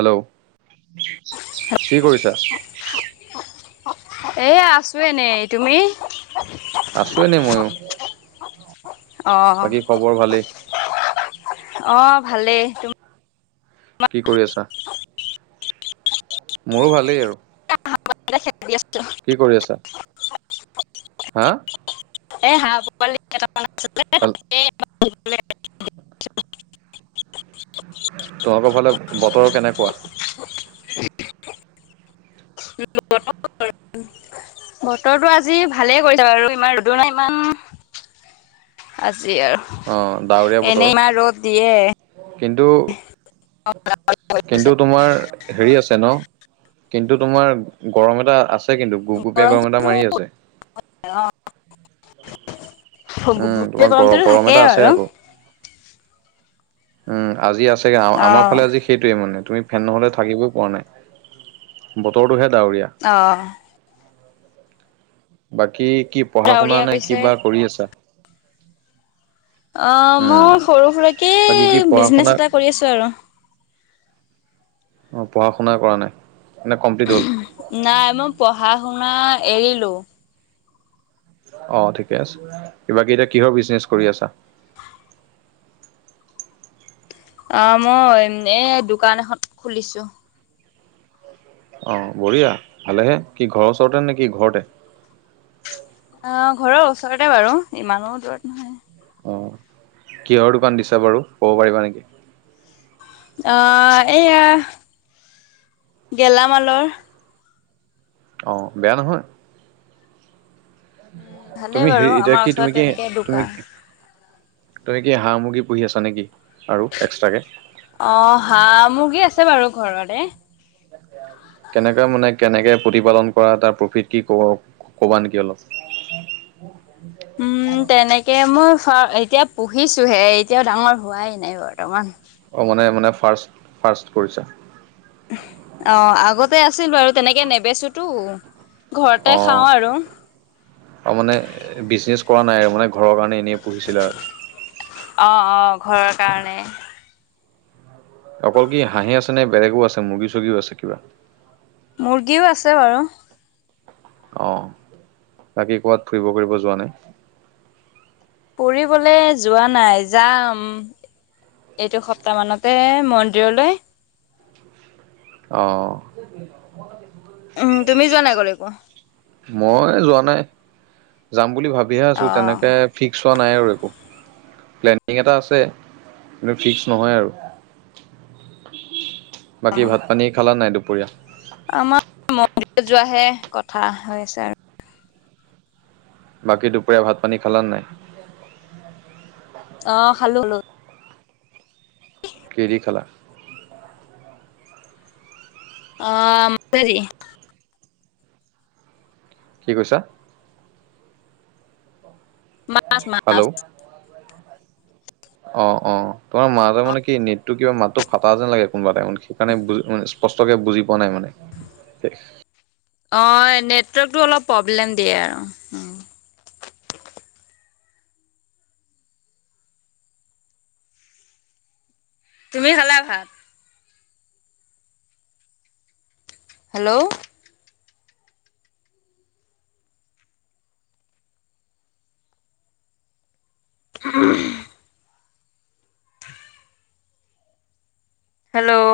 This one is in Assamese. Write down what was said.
হেল্ল', কি কৰিছা? এ আছো এনেই, তুমি? আছোঁ এনেই ময়ো। বাকী অ। খবৰ ভালেই। অ', ভালেই, তু কি কৰি আছা? মোৰো ভালেই আৰু। [unintelligible] কি কৰি আছা? [inaudible] হা। [unintelligible] তহঁতৰ ফালে বতৰ কেনেকুৱা? [unintelligible] বতৰটো আজি ভালে কৰিলে বাৰু ইমান ৰদো নাই, ইমান আজি আৰু, অ' ডাৱৰীয়া বতৰ। এনেই ইমান ৰ'দ দিয়ে। কিন্তু, কিন্তু তোমাৰ হেৰি আছে ন'? কিন্তু, তোমাৰ গৰম এটা আছে কিন্তু, গোপগুপিয়া গৰম এটা মাৰি আছে। অহ উম, গুপগুপিয়া তোমাৰ গৰ গৰমটোতো গৰম এটা থাকেই আছে আৰু। আকৌ। উম, আজি আছেগে, অ আমাৰ ফালে আজি সেইটোৱে মানে, তুমি ফেন নহ'লে থাকিবই পোৱা নাই বতৰটোহে ডাৱৰীয়া। অঁ। বাকী কি পঢ়া শুনা ডাৱৰীয়া নে কৰিছে কিবা কৰি আছা? অ', উম, মই সৰু সুৰাকে বাকী কি পঢ়া শুনা বিজনেচ এটা কৰি আছো আৰু। অ পঢ়া শুনা কৰা নাই? নে কমপ্লিট হ'ল? নাই, মই পঢ়া শুনা এৰিলো। অ ঠিকে আছে। বাকি এতিয়া কিহৰ বিজনেচ কৰি আছা? অ মই এই দোকান এখন খুলিছো। অ বঢ়িয়া, ভালেহে, কি ঘৰৰ ওচৰতে নে কি ঘৰতে?। অ ঘৰৰ ওচৰতে বাৰু, ইমানো দূৰত নহয়। উম, কিহৰ দোকান দিছা বাৰু, ক'ব পাৰিবা নেকি? অ', এইয়া, গেলামালৰ। অ', বেয়া নহয়। উম ভালেই তুমি হে, বাৰু এতিয়া আমাৰ কি, ওচৰত তুমি কি, তেনেকে তুমি দোকান কি তুমি কি, হাঁহ মুৰ্গী পুহি আছা নে কি? আৰু এক্সট্ৰাকে? অ হাঁহ মুৰ্গী আছে বাৰু ঘৰতে। কেনেকে মানে কেনেকে প্ৰতিপালন কৰা তাৰ প্ৰফিট কি? ক-কবানেকি অলপ। উম, তেনেকে মই এতিয়া পঢ়িছোঁহে এতিয়াও ডাঙৰ হোৱাই নাই বৰ্তমান। অ মানে মানে ফাৰ্ষ্ট ফাৰ্ষ্ট কৰিছা। অ আগতে আছিল বাৰু তেনেকে নেবেচোতো অ ঘৰতে খাওঁ আৰু। অ মানে বিজনেছ কৰা নাই আৰু মানে ঘৰৰ কাৰণে এনেই পুহিছিলা আৰু। অ অ ঘৰৰ কাৰণে। অকল কি হাঁহে আছে নে বেলেগো আছে মুৰ্গী চুগ্ৰি আছে কিবা? মুৰ্গীও আছে বাৰু। অ বাকী ক'বাত ফুৰিব, কৰিব যোৱা নাই? ফুৰিবলৈ যোৱা নাই, যাম এইটো সপ্তাহমানতে, মন্দিৰলৈ। অহ। উম, তুমি যোৱা নাই কলেকো?। মই যোৱা নাই। যাম বুলি ভাবিহে আছো, অ'। তেনেকে ফিক্স হোৱা নাই আৰু একো। প্লেনিং এটা আছে কিন্তু ফিক্স নহয় আৰু। বাকী অ', ভাত পানী খালা নাই দুপৰীয়া? আমাৰ মন্দিৰত যোৱাহে কথা হৈ আছে আৰু। বাকী দুপৰীয়া ভাত পানী খালানে নাই? অ খালো খালো। কিহেদি খালা? [unintelligible] কি কৈছা? মাছ হেল্ল' মাছ অ অ তোমাৰ মাজে মানে কি নিটটো কিবা মাতটো ফাটা যেন লাগে কোনোবা টাইমত সেইকাৰণে স্পষ্টকে বুজি পোৱা নাই মানে। অ নেটৱৰ্কতটো অলপ প্ৰব্লেম দিয়ে আৰু উম তুমি খালা ভাত? Hello [unintelligible] hello